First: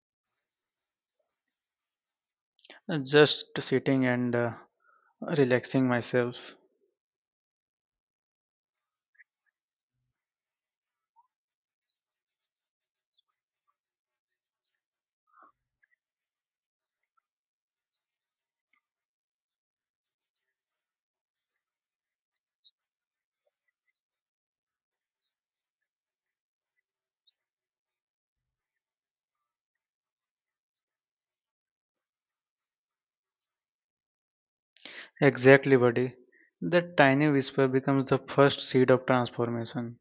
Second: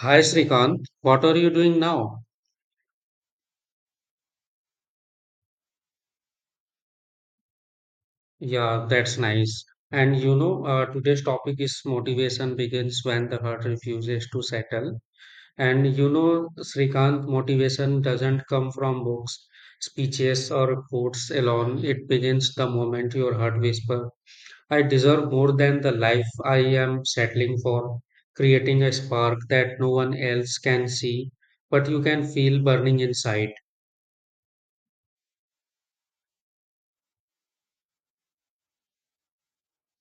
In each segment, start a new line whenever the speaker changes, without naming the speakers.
Hi Srikant, what are you doing now?
Just sitting and relaxing myself.
Yeah, that's nice. And you know, today's topic is motivation begins when the heart refuses to settle. And you know, Srikant, motivation doesn't come from books, speeches, or quotes alone. It begins the moment your heart whispers, I deserve more than the life I am settling for, creating a spark that no one else can see, but you can feel burning inside.
Exactly, buddy. That tiny whisper becomes the first seed of transformation,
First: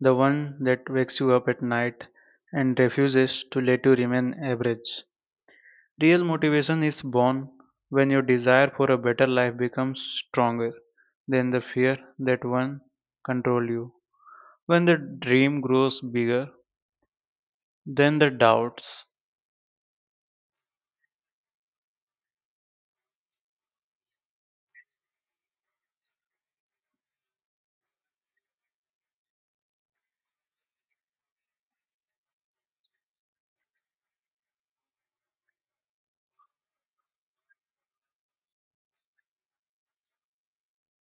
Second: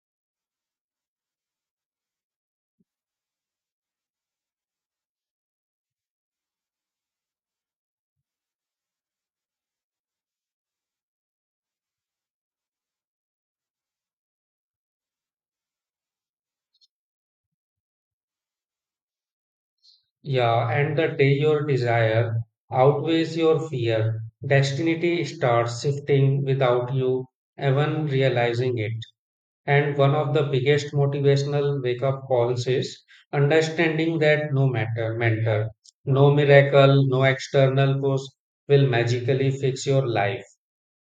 the one that wakes you up at night and refuses to let you remain average. Real motivation is born when your desire for a better life becomes stronger than the fear that one control you. When the dream grows bigger than the doubts.
Yeah, and the day your desire outweighs your fear, destiny starts shifting without you even realizing it. And one of the biggest motivational wake up calls is understanding that no matter, mentor, no miracle, no external force will magically fix your life.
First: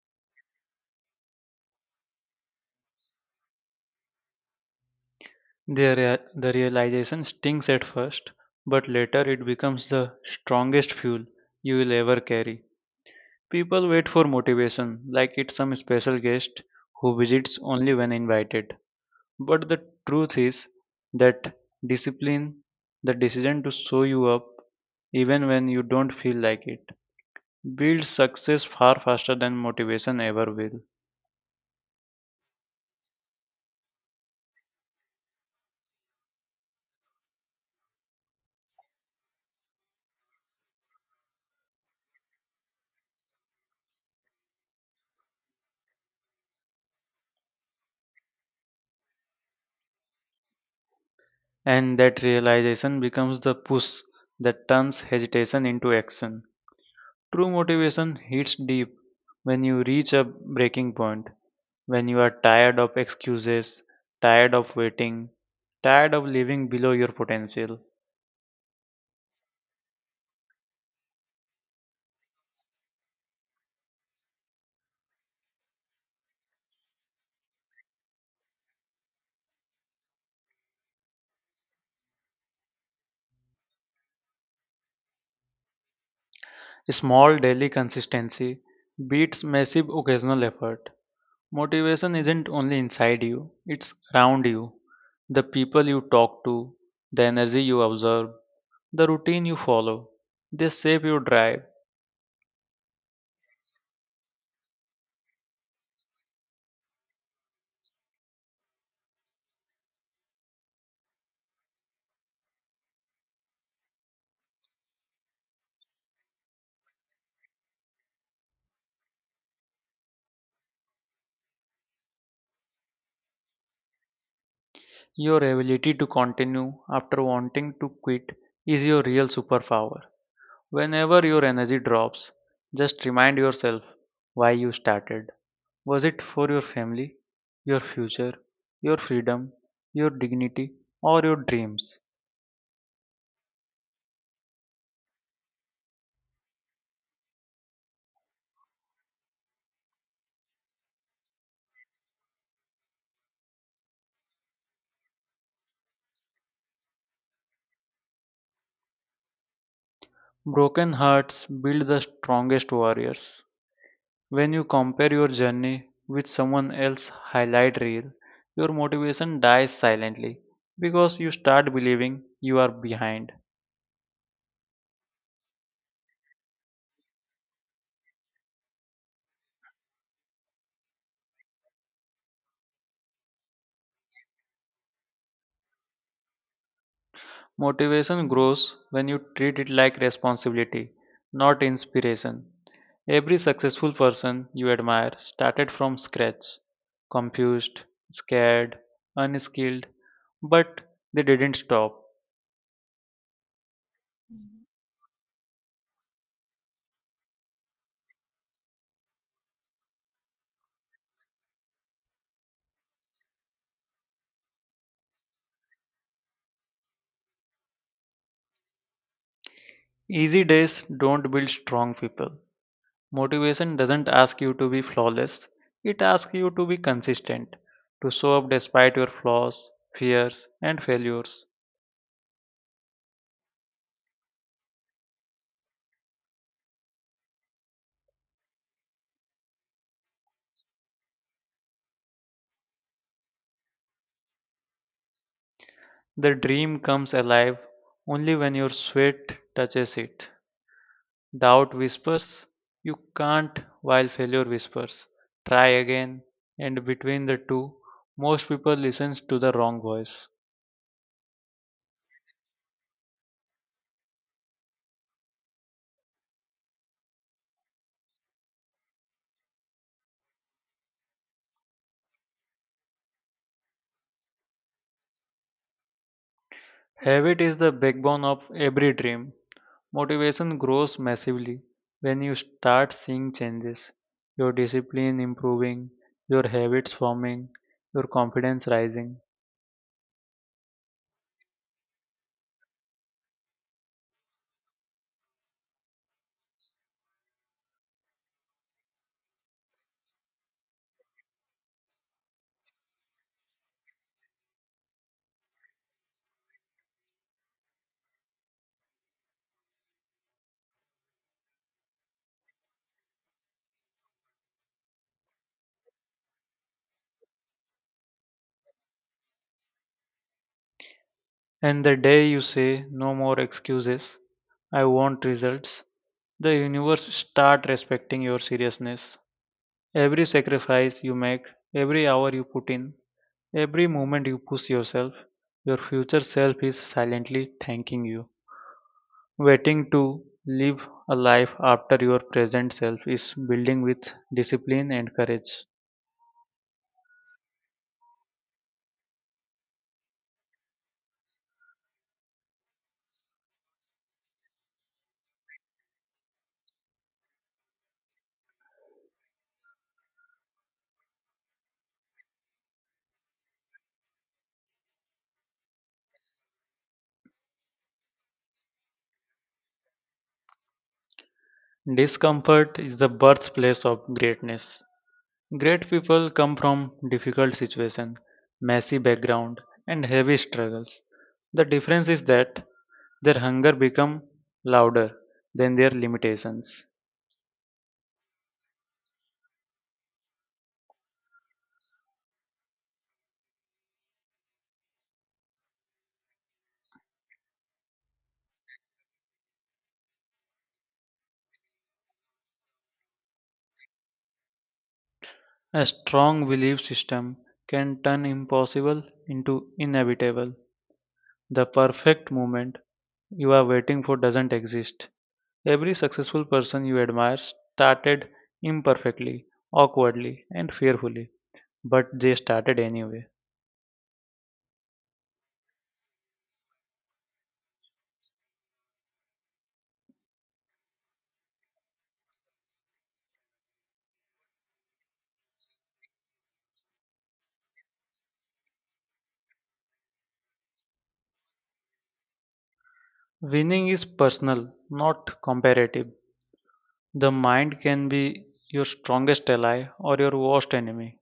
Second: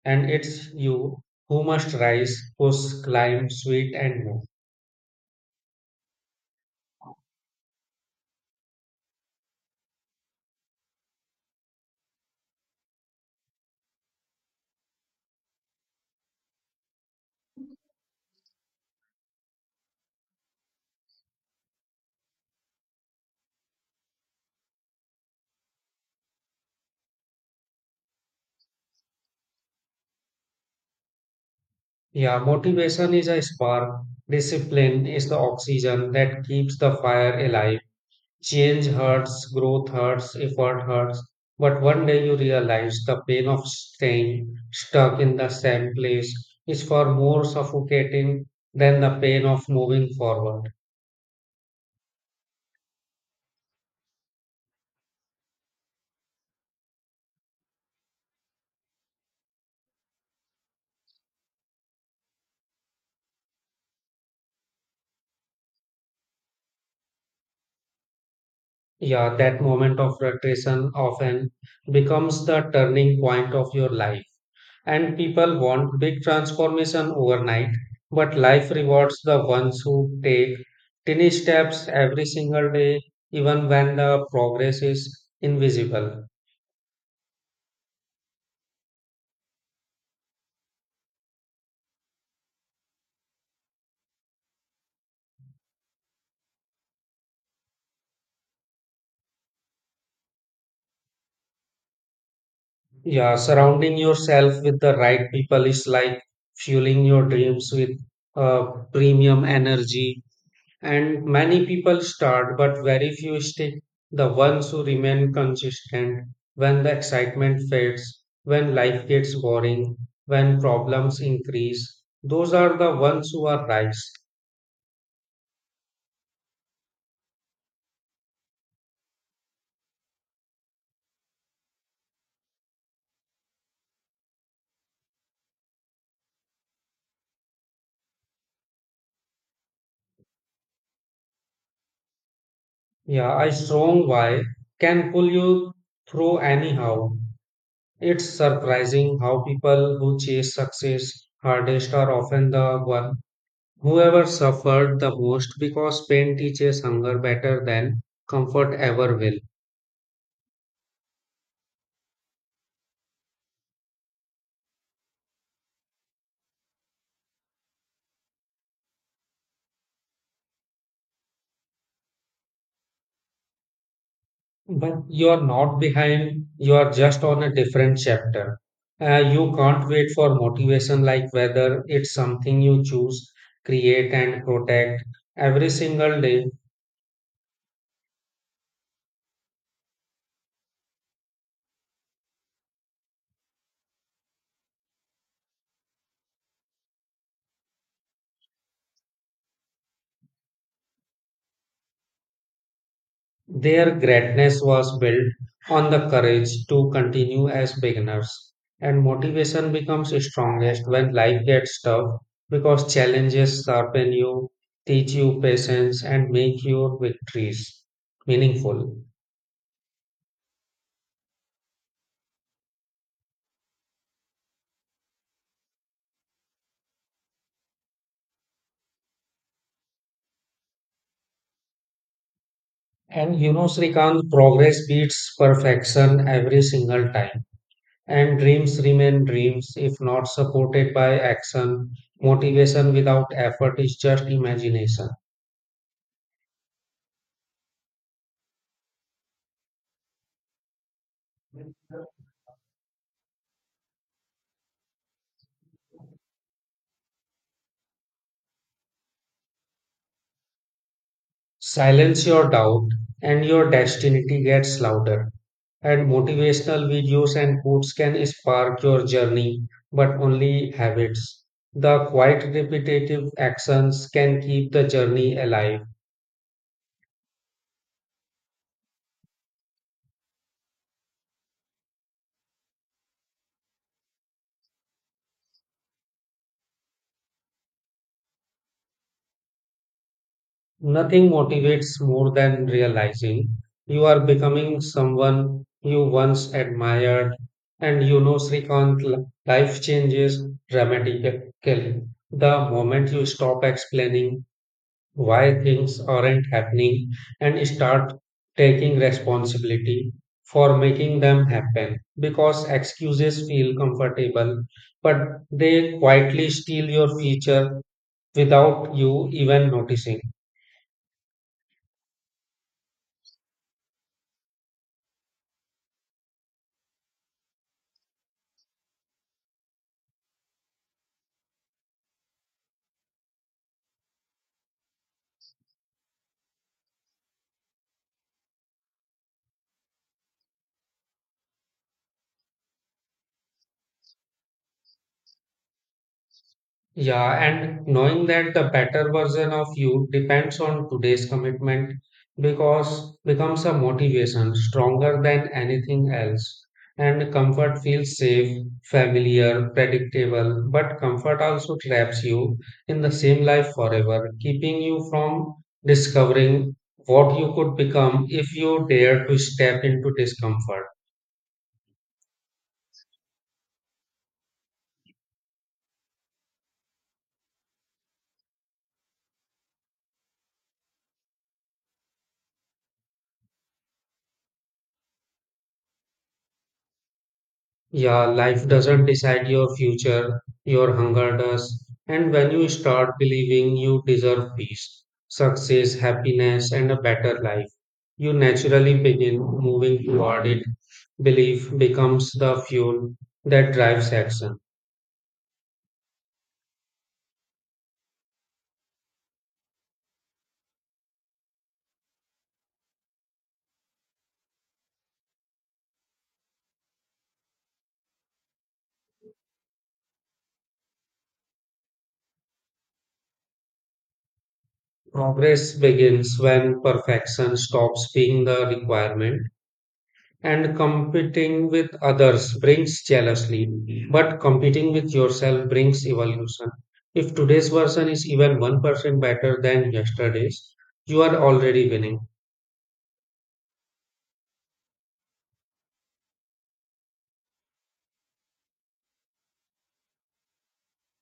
And it's you who must rise, push, climb, sweat, and move.
The realization stings at first, but later it becomes the strongest fuel you will ever carry. People wait for motivation like it's some special guest who visits only when invited. But the truth is that discipline, the decision to show you up even when you don't feel like it, builds success far faster than motivation ever will.
Yeah, motivation is a spark. Discipline is the oxygen that keeps the fire alive. Change hurts, growth hurts, effort hurts. But one day you realize the pain of staying stuck in the same place is far more suffocating than the pain of moving forward.
And that realization becomes the push that turns hesitation into action. True motivation hits deep when you reach a breaking point, when you are tired of excuses, tired of waiting, tired of living below your potential.
Yeah, that moment of frustration often becomes the turning point of your life. And people want big transformation overnight, but life rewards the ones who take tiny steps every single day, even when the progress is invisible.
Small daily consistency beats massive occasional effort. Motivation isn't only inside you, it's around you. The people you talk to, the energy you observe, the routine you follow, they shape your drive.
Yeah, surrounding yourself with the right people is like fueling your dreams with uh, premium energy. And many people start, but very few stick. The ones who remain consistent when the excitement fades, when life gets boring, when problems increase, those are the ones who are rise.
Your ability to continue after wanting to quit is your real superpower. Whenever your energy drops, just remind yourself why you started. Was it for your family, your future, your freedom, your dignity, or your dreams?
Yeah, a strong why can pull you through anyhow. It's surprising how people who chase success hardest are often the one whoever suffered the most because pain teaches hunger better than comfort ever will.
Broken hearts build the strongest warriors. When you compare your journey with someone else's highlight reel, your motivation dies silently because you start believing you are behind.
But you're not behind, you're just on a different chapter. You can't wait for motivation, like whether it's something you choose, create, and protect every single day.
Motivation grows when you treat it like responsibility, not inspiration. Every successful person you admire started from scratch, confused, scared, unskilled, but they didn't stop.
Their greatness was built on the courage to continue as beginners. And motivation becomes strongest when life gets tough because challenges sharpen you, teach you patience, and make your victories meaningful.
Easy days don't build strong people. Motivation doesn't ask you to be flawless, it asks you to be consistent, to show up despite your flaws, fears, and failures.
And you know, Srikant, progress beats perfection every single time. And dreams remain dreams if not supported by action. Motivation without effort is just imagination.
The dream comes alive only when your sweat touches it. Doubt whispers, you can't, while failure whispers, try again. And between the two, most people listen to the wrong voice.
Silence your doubt, and your destiny gets louder. And motivational videos and quotes can spark your journey, but only habits. The quiet, repetitive actions can keep the journey alive.
Habit is the backbone of every dream. Motivation grows massively when you start seeing changes, your discipline improving, your habits forming, your confidence rising.
Nothing motivates more than realizing you are becoming someone you once admired. And you know, Srikant, life changes dramatically the moment you stop explaining why things aren't happening and start taking responsibility for making them happen. Because excuses feel comfortable, but they quietly steal your future without you even noticing.
And the day you say no more excuses, I want results, the universe start respecting your seriousness. Every sacrifice you make, every hour you put in, every moment you push yourself, your future self is silently thanking you. Waiting to live a life after your present self is building with discipline and courage.
Yeah, and knowing that the better version of you depends on today's commitment because becomes a motivation stronger than anything else. And comfort feels safe, familiar, predictable, but comfort also traps you in the same life forever, keeping you from discovering what you could become if you dare to step into discomfort.
Discomfort is the birthplace of greatness. Great people come from difficult situation, messy background, and heavy struggles. The difference is that their hunger become louder than their limitations.
Yeah, life doesn't decide your future, your hunger does. And when you start believing you deserve peace, success, happiness, and a better life, you naturally begin moving toward it. Belief becomes the fuel that drives action.
A strong belief system can turn impossible into inevitable. The perfect moment you are waiting for doesn't exist. Every successful person you admire started imperfectly, awkwardly, and fearfully, but they started anyway.
Progress begins when perfection stops being the requirement and competing with others brings jealousy, but competing with yourself brings evolution. If today's version is even 1% better than yesterday's, you are already winning.
Winning is personal, not comparative. The mind can be your strongest ally or your worst enemy.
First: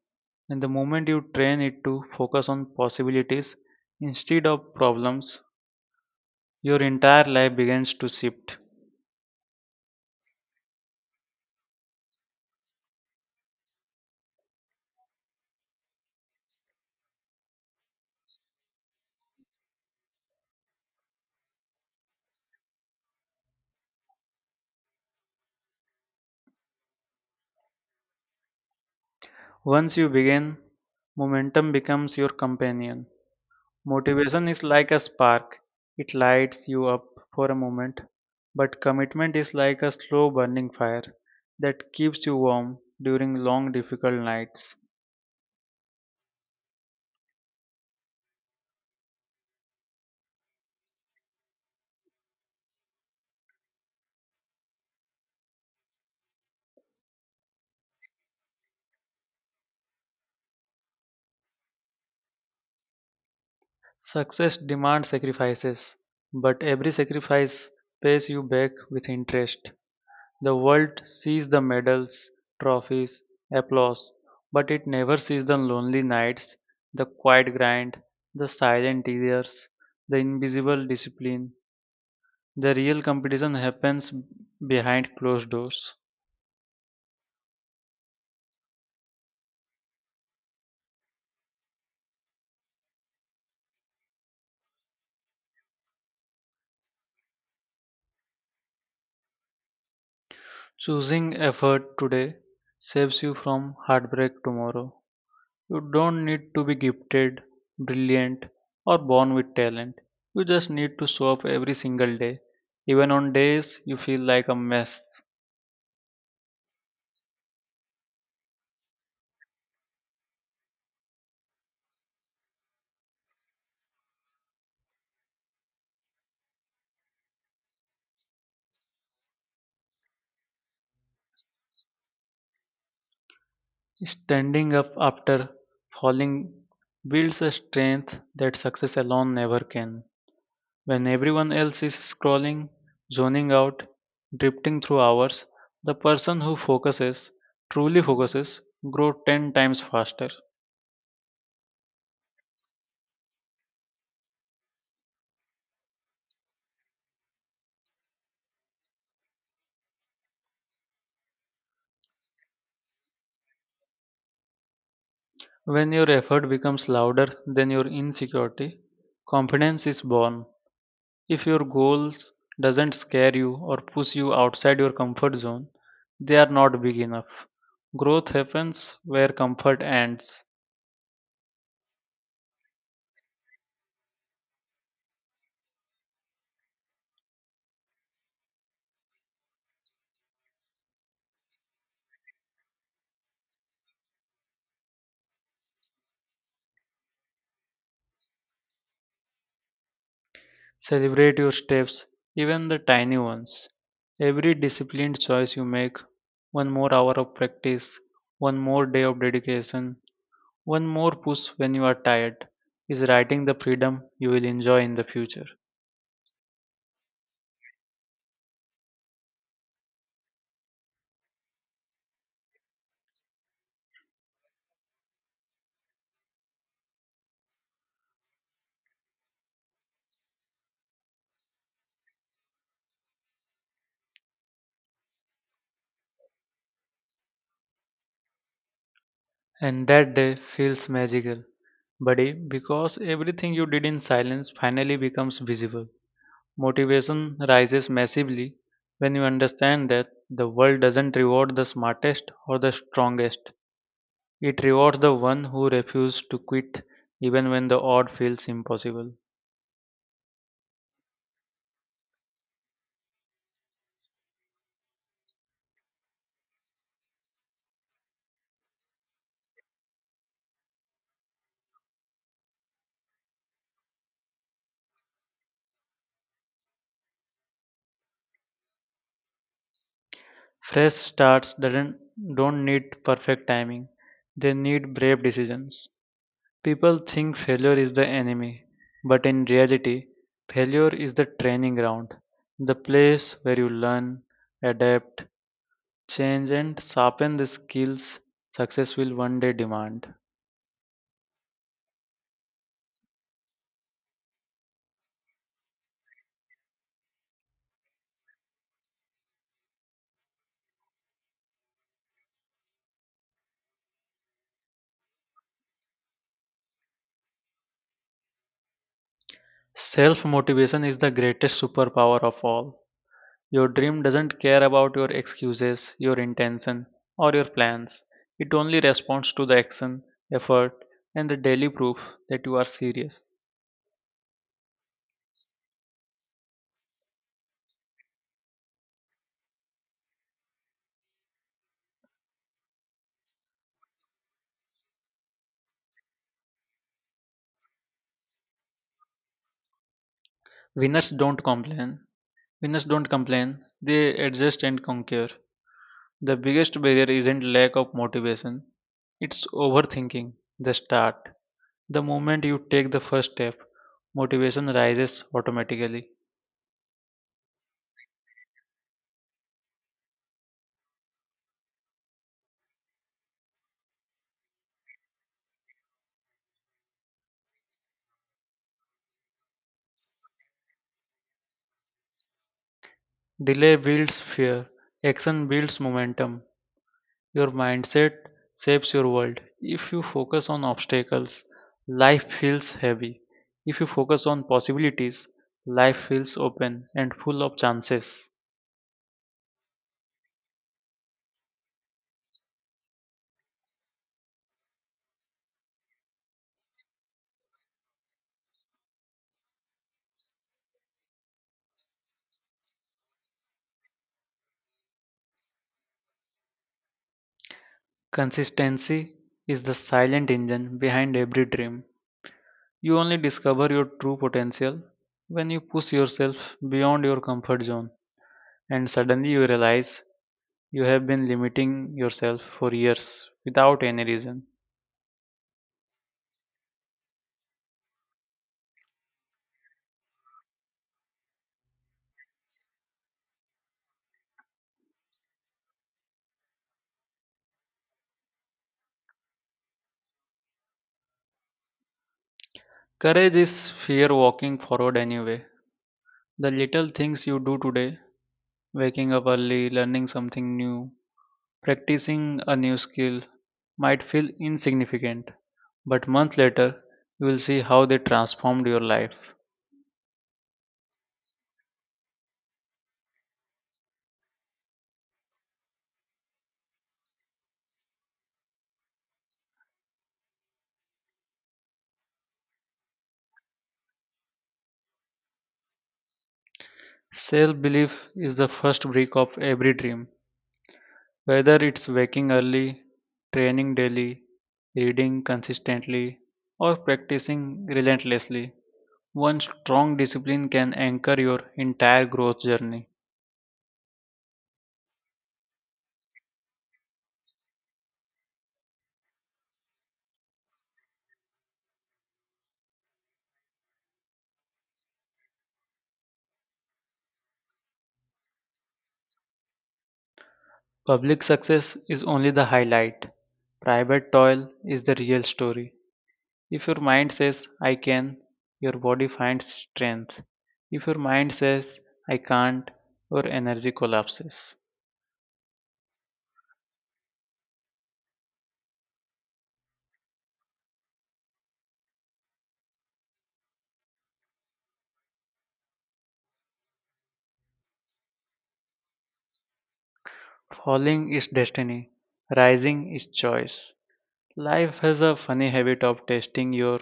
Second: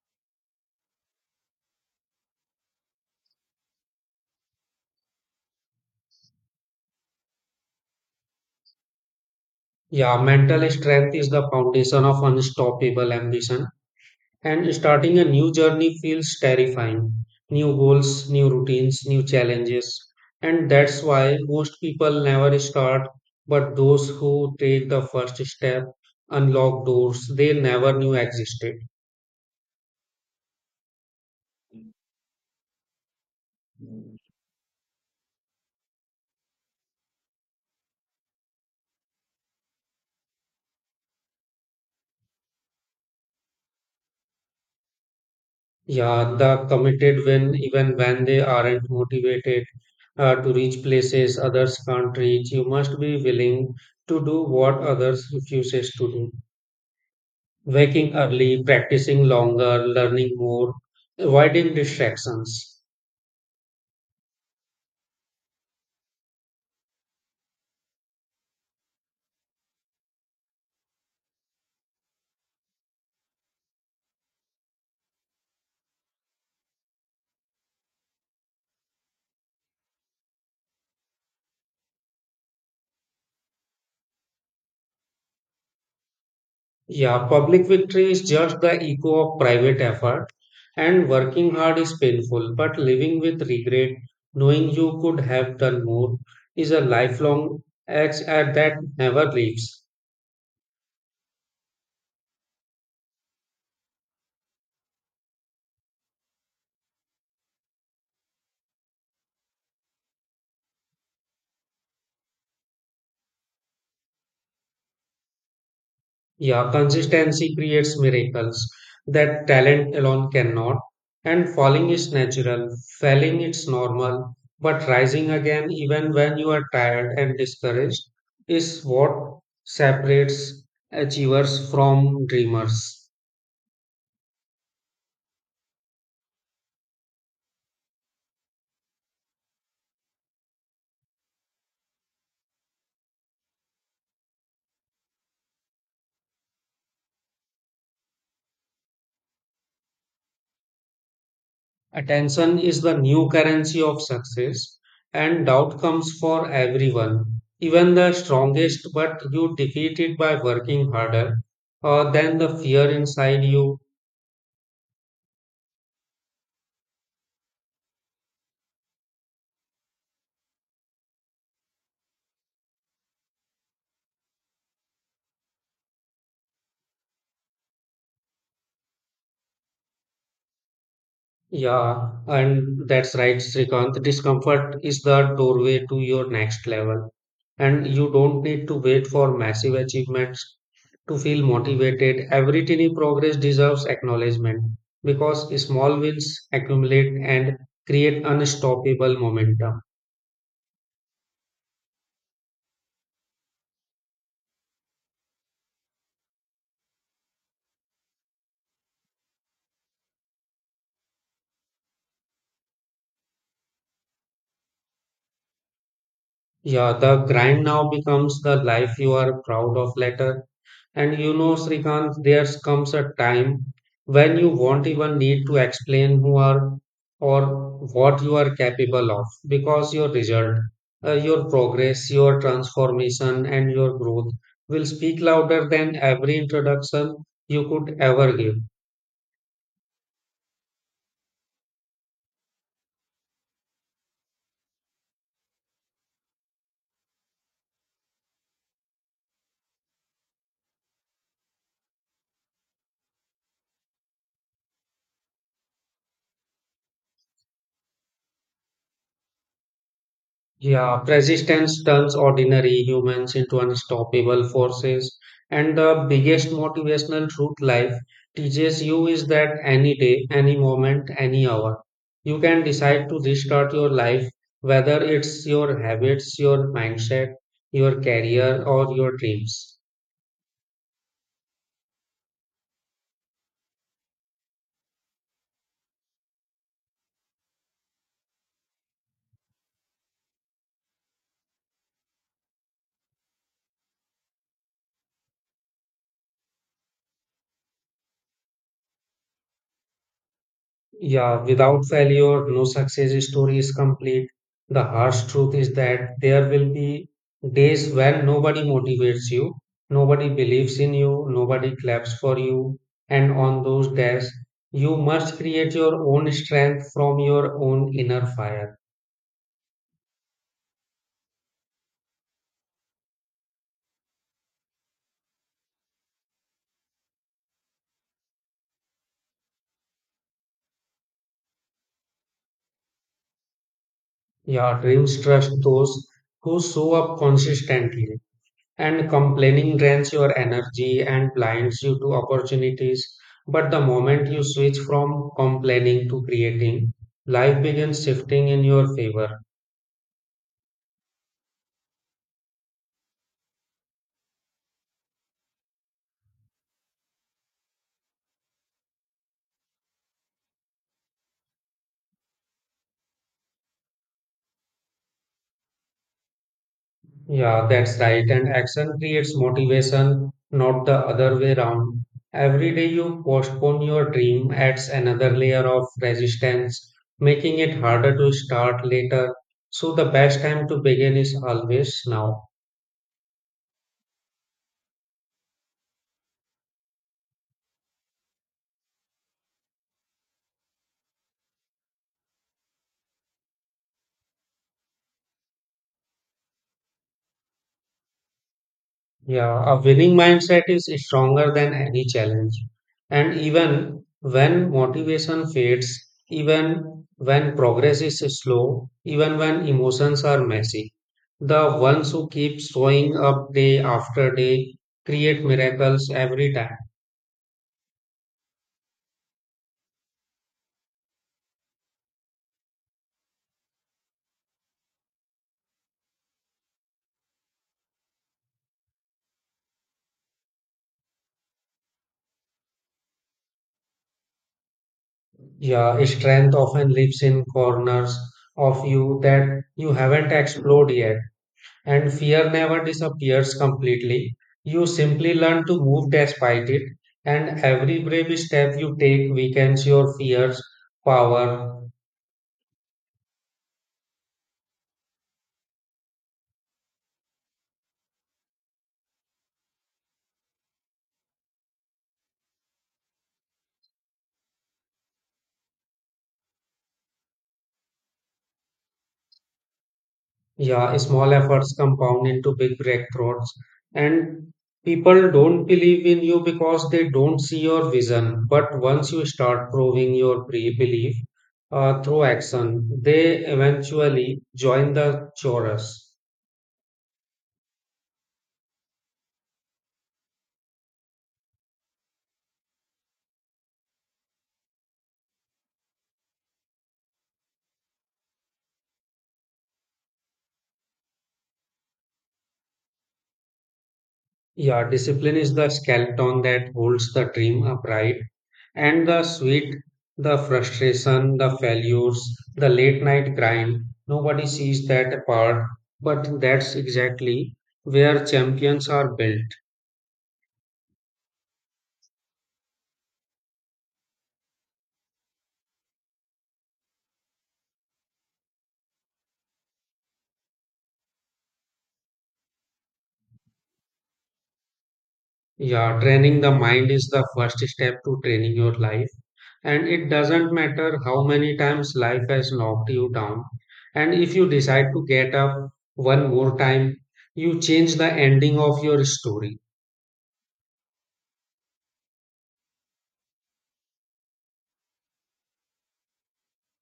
And the moment you train it to focus on possibilities instead of problems, your entire life begins to shift.
Yeah, mental strength is the foundation of unstoppable ambition. And starting a new journey feels terrifying. New goals, new routines, new challenges. And that's why most people never start, but those who take the first step unlock doors they never knew existed.
Once you begin, momentum becomes your companion. Motivation is like a spark, it lights you up for a moment, but commitment is like a slow burning fire that keeps you warm during long, difficult nights.
Yeah, the committed when even when they aren't motivated to reach places others can't reach, you must be willing to do what others refuses to do. Waking early, practicing longer, learning more, avoiding distractions.
Success demands sacrifices, but every sacrifice pays you back with interest. The world sees the medals, trophies, applause, but it never sees the lonely nights, the quiet grind, the silent tears, the invisible discipline. The real competition happens behind closed doors.
Yeah, public victory is just the echo of private effort, and working hard is painful, but living with regret, knowing you could have done more, is a lifelong act at that never leaves.
Choosing effort today saves you from heartbreak tomorrow. You don't need to be gifted, brilliant, or born with talent. You just need to show up every single day, even on days you feel like a mess.
Yeah, consistency creates miracles that talent alone cannot. And falling is natural, failing it's normal, but rising again even when you are tired and discouraged is what separates achievers from dreamers.
Standing up after falling builds a strength that success alone never can. When everyone else is scrolling, zoning out, drifting through hours, the person who focuses, truly focuses, grows 10 times faster.
Attention is the new currency of success and doubt comes for everyone. Even the strongest, but you defeat it by working harder than the fear inside you.
When your effort becomes louder than your insecurity, confidence is born. If your goals doesn't scare you or push you outside your comfort zone, they are not big enough. Growth happens where comfort ends.
Yeah, and that's right, Srikanth. Discomfort is the doorway to your next level. And you don't need to wait for massive achievements to feel motivated. Every tiny progress deserves acknowledgement because small wins accumulate and create unstoppable momentum.
Celebrate your steps, even the tiny ones. Every disciplined choice you make, one more hour of practice, one more day of dedication, one more push when you are tired, is writing the freedom you will enjoy in the future.
Yeah, the grind now becomes the life you are proud of later. And you know, Srikant, there comes a time when you won't even need to explain who are or what you are capable of because your result, your progress, your transformation, and your growth will speak louder than every introduction you could ever give.
And that day feels magical, buddy, because everything you did in silence finally becomes visible. Motivation rises massively when you understand that the world doesn't reward the smartest or the strongest. It rewards the one who refuses to quit even when the odd feels impossible.
Yeah, resistance turns ordinary humans into unstoppable forces. And the biggest motivational truth life teaches you is that any day, any moment, any hour, you can decide to restart your life, whether it's your habits, your mindset, your career, or your dreams.
Fresh starts doesn't Don't need perfect timing. They need brave decisions. People think failure is the enemy, but in reality, failure is the training ground, the place where you learn, adapt, change, and sharpen the skills success will one day demand.
Yeah, without failure, no success story is complete. The harsh truth is that there will be days when nobody motivates you, nobody believes in you, nobody claps for you. And on those days, you must create your own strength from your own inner fire.
Self motivation is the greatest superpower of all. Your dream doesn't care about your excuses, your intention, or your plans. It only responds to the action, effort, and the daily proof that you are serious.
Your dreams trust those who show up consistently. And complaining drains your energy and blinds you to opportunities. But the moment you switch from complaining to creating, life begins shifting in your favor.
Winners don't complain, Winners don't complain, they adjust and conquer. The biggest barrier isn't lack of motivation, it's overthinking the start. The moment you take the first step, motivation rises automatically.
Yeah, that's right. And action creates motivation, not the other way around. Every day you postpone your dream adds another layer of resistance, making it harder to start later. So the best time to begin is always now.
Delay builds fear, action builds momentum. Your mindset shapes your world. If you focus on obstacles, life feels heavy. If you focus on possibilities, life feels open and full of chances.
Yeah, a winning mindset is stronger than any challenge. And even when motivation fades, even when progress is slow, even when emotions are messy, the ones who keep showing up day after day create miracles every time.
Consistency is the silent engine behind every dream. You only discover your true potential when you push yourself beyond your comfort zone, and suddenly you realize you have been limiting yourself for years without any reason.
Yeah, strength often lives in corners of you that you haven't explored yet. And fear never disappears completely. You simply learn to move despite it, and every brave step you take weakens your fear's power.
Courage is fear walking forward anyway. The little things you do today, waking up early, learning something new, practicing a new skill, might feel insignificant, but months later, you will see how they transformed your life.
Yeah, small efforts compound into big breakthroughs, and people don't believe in you because they don't see your vision. But once you start proving your pre belief through action, they eventually join the chorus.
Self-belief is the first brick of every dream, whether it's waking early, training daily, reading consistently, or practicing relentlessly. One strong discipline can anchor your entire growth journey.
Yeah, discipline is the skeleton that holds the dream upright. And the sweat, the frustration, the failures, the late night grind nobody sees that part. But that's exactly where champions are built.
Public success is only the highlight. Private toil is the real story. If your mind says, I can, your body finds strength. If your mind says, I can't, your energy collapses.
Yeah, training the mind is the first step to training your life. And it doesn't matter how many times life has knocked you down. And if you decide to get up one more time, you change the ending of your story.
Falling is destiny, rising is choice. Life has a funny habit of testing your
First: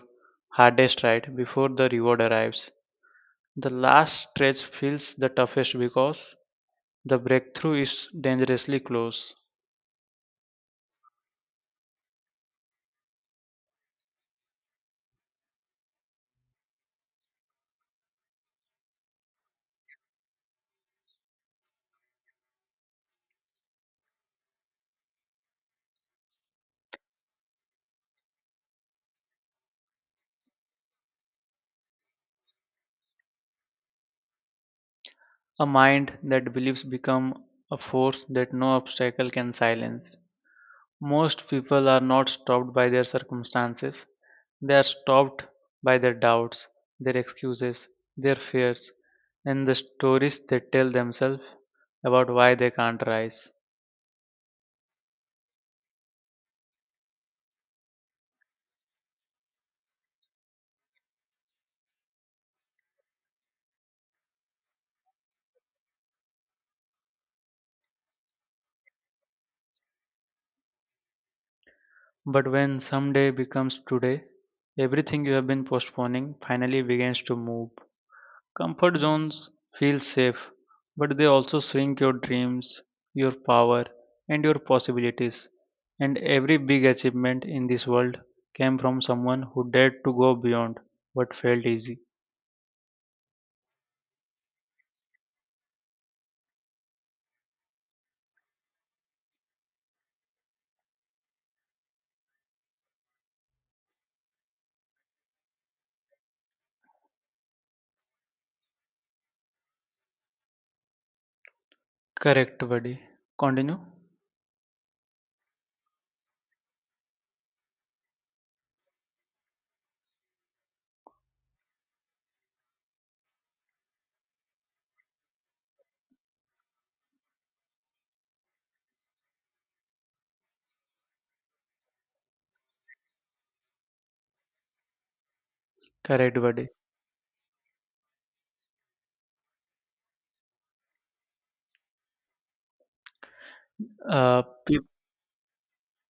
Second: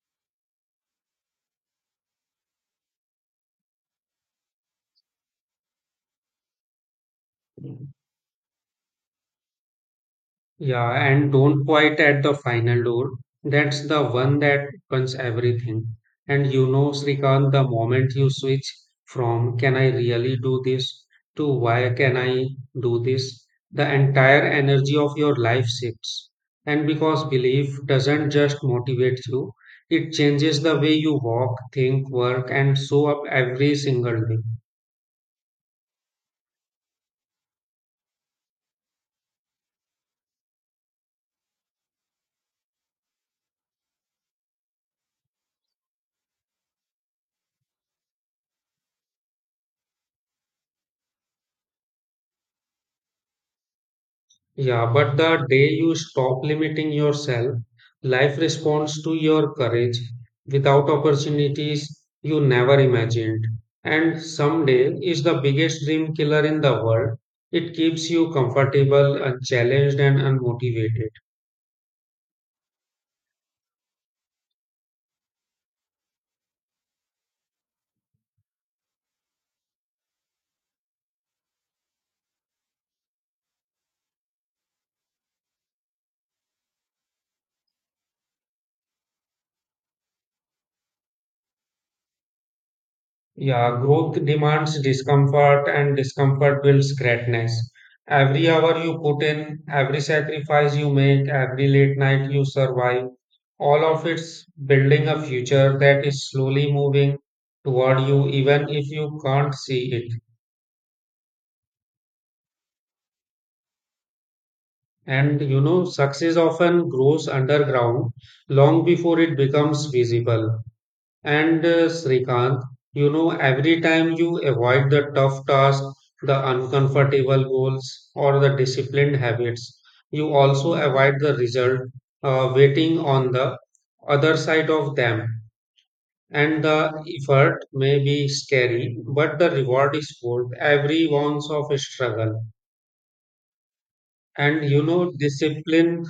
hardest right before the reward arrives. The last stretch feels the toughest because the breakthrough is dangerously close.
Yeah, and don't quite at the final door. That's the one that opens everything. And you know, Srikant, the moment you switch from can I really do this to why can I do this, the entire energy of your life shifts. And because belief doesn't just motivate you, it changes the way you walk, think, work, and show up every single day.
A mind that believes become a force that no obstacle can silence. Most people are not stopped by their circumstances. They are stopped by their doubts, their excuses, their fears, and the stories they tell themselves about why they can't rise.
Yeah, but the day you stop limiting yourself, life responds to your courage without opportunities you never imagined. And someday is the biggest dream killer in the world. It keeps you comfortable, unchallenged, and unmotivated.
But when someday becomes today, everything you have been postponing finally begins to move. Comfort zones feel safe, but they also shrink your dreams, your power, and your possibilities. And every big achievement in this world came from someone who dared to go beyond what felt easy.
Yeah, growth demands discomfort, and discomfort builds greatness. Every hour you put in, every sacrifice you make, every late night you survive, all of it's building a future that is slowly moving toward you, even if you can't see it.
Correct, buddy. Continue.
And you know, success often grows underground long before it becomes visible. And Srikanth, you know, every time you avoid the tough task, the uncomfortable goals, or the disciplined habits, you also avoid the result, waiting on the other side of them.
Correct,
And
buddy.
the effort may be scary, but the reward is worth every ounce of struggle.
Uh,
And you
peop-
know, discipline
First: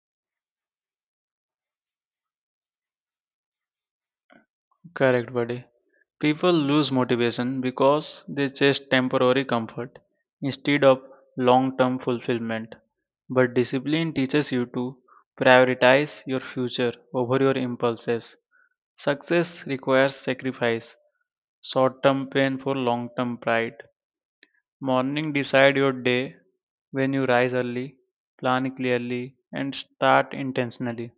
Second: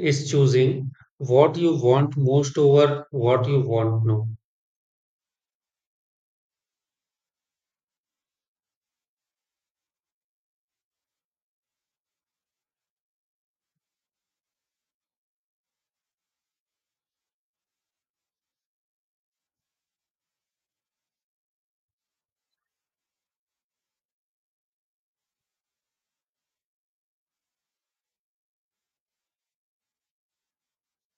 is choosing what you want most over what you want now.
Correct, buddy. People lose motivation because they chase temporary comfort instead of long term fulfillment. But discipline teaches you to prioritize your future over your impulses. Success requires sacrifice, short term pain for long term pride. Morning decide your day when you rise early, plan clearly, and start intentionally.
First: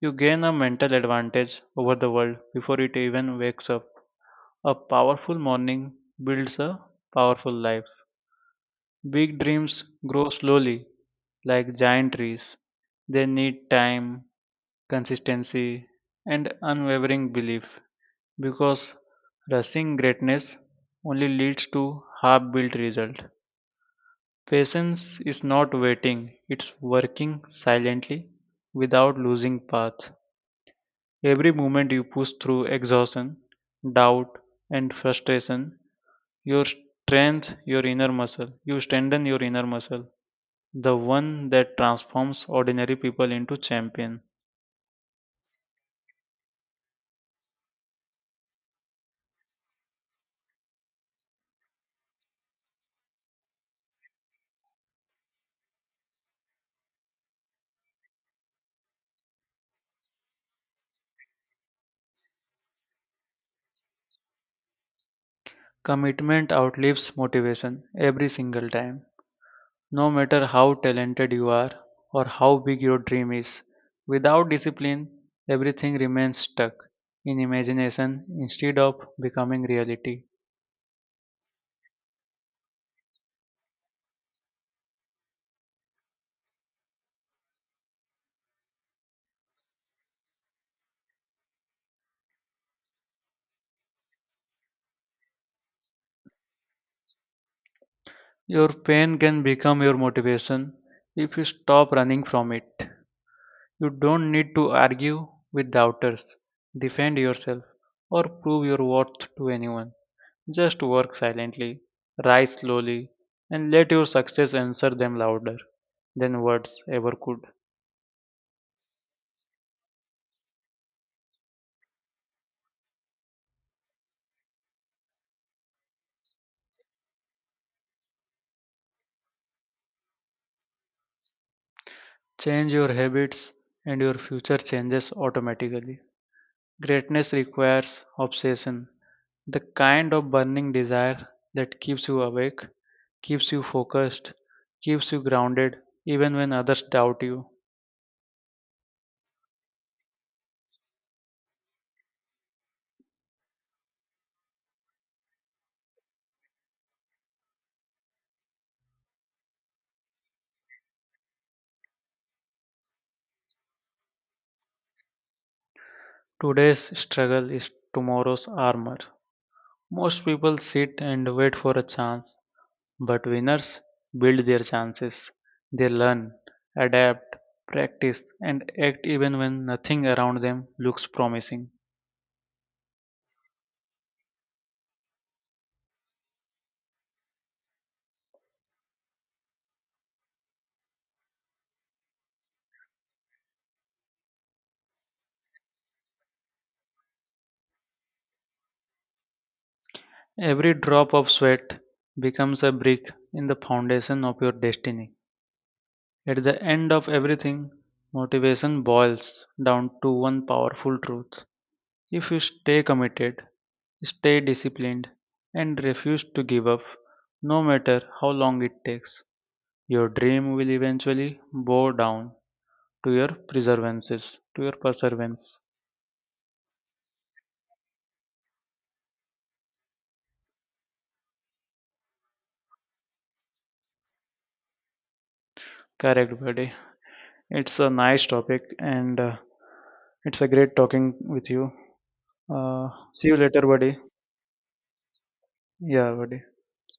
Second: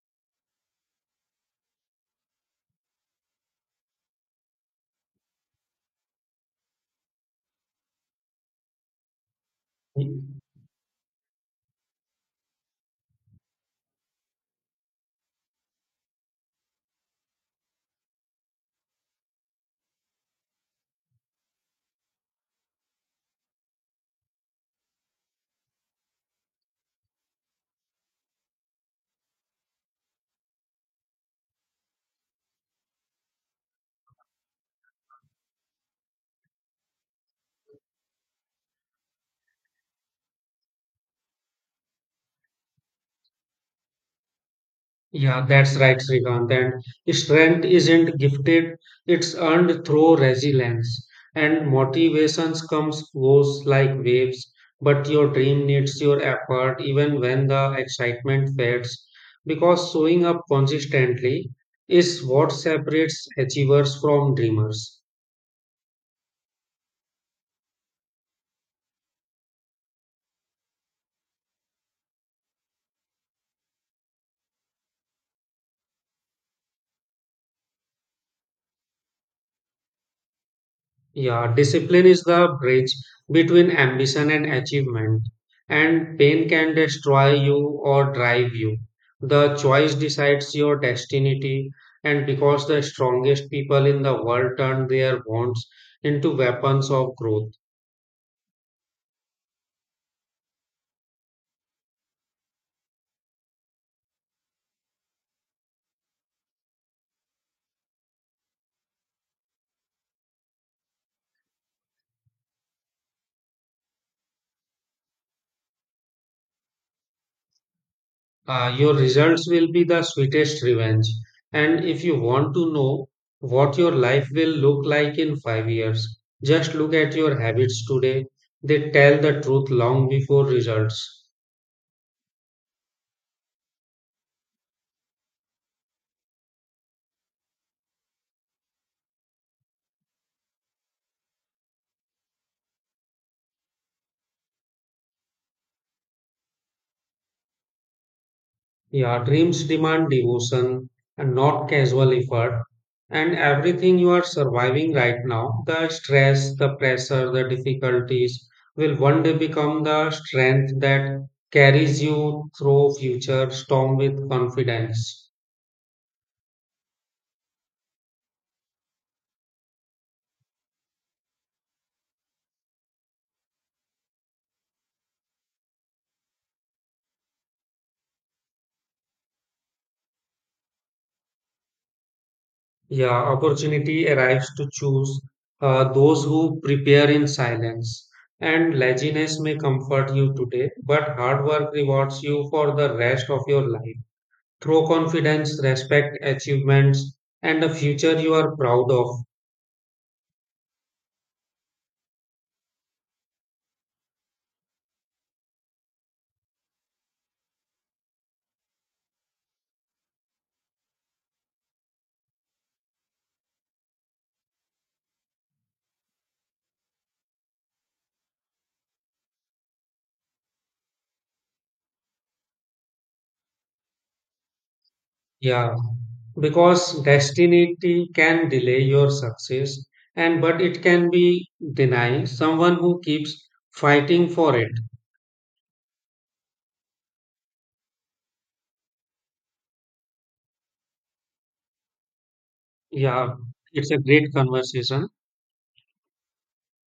You gain a mental advantage over the world before it even wakes up. A powerful morning builds a powerful life. Big dreams grow slowly, like giant trees. They need time, consistency, and unwavering belief because rushing greatness only leads to half built result. Patience is not waiting, it's working silently without losing path. Every moment you push through exhaustion, doubt, and frustration, you strengthen your inner muscle, the one that transforms ordinary people into champion.
Yeah, that's right, Srikant. And strength isn't gifted, it's earned through resilience. And motivations comes goes like waves, but your dream needs your effort even when the excitement fades. Because showing up consistently is what separates achievers from dreamers.
Commitment outlives motivation every single time. No matter how talented you are or how big your dream is, without discipline, everything remains stuck in imagination instead of becoming reality.
Yeah, discipline is the bridge between ambition and achievement, and pain can destroy you or drive you. The choice decides your destiny, and because the strongest people in the world turn their wants into weapons of growth.
Your pain can become your motivation if you stop running from it. You don't need to argue with doubters, defend yourself, or prove your worth to anyone. Just work silently, rise slowly, and let your success answer them louder than words ever could.
Your results will be the sweetest revenge. And if you want to know what your life will look like in 5 years, just look at your habits today. They tell the truth long before results.
Change your habits, and your future changes automatically. Greatness requires obsession, the kind of burning desire that keeps you awake, keeps you focused, keeps you grounded even when others doubt you.
Yeah, dreams demand devotion and not casual effort. And everything you are surviving right now, the stress, the pressure, the difficulties, will one day become the strength that carries you through future storm with confidence.
Today's struggle is tomorrow's armor. Most people sit and wait for a chance, but winners build their chances. They learn, adapt, practice, and act even when nothing around them looks promising.
Yeah, opportunity arrives to choose those who prepare in silence. And laziness may comfort you today, but hard work rewards you for the rest of your life. Through confidence, respect, achievements, and a future you are proud of.
Every drop of sweat becomes a brick in the foundation of your destiny. At the end of everything, motivation boils down to one powerful truth. If you stay committed, stay disciplined, and refuse to give up, no matter how long it takes, your dream will eventually bow down to your perseverance.
Yeah, because destiny can delay your success, and but it can be deny someone who keeps fighting for it.
Correct, buddy. It's a nice topic, and it's a great talking with you. See
Yeah,
you later,
it's
buddy.
a great conversation.
Yeah, buddy.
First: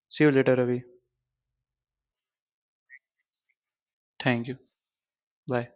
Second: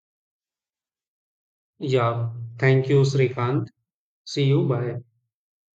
See you later, Ravi.
Yeah, thank you, Srikanth. See
Thank you.
you. Bye.
Bye.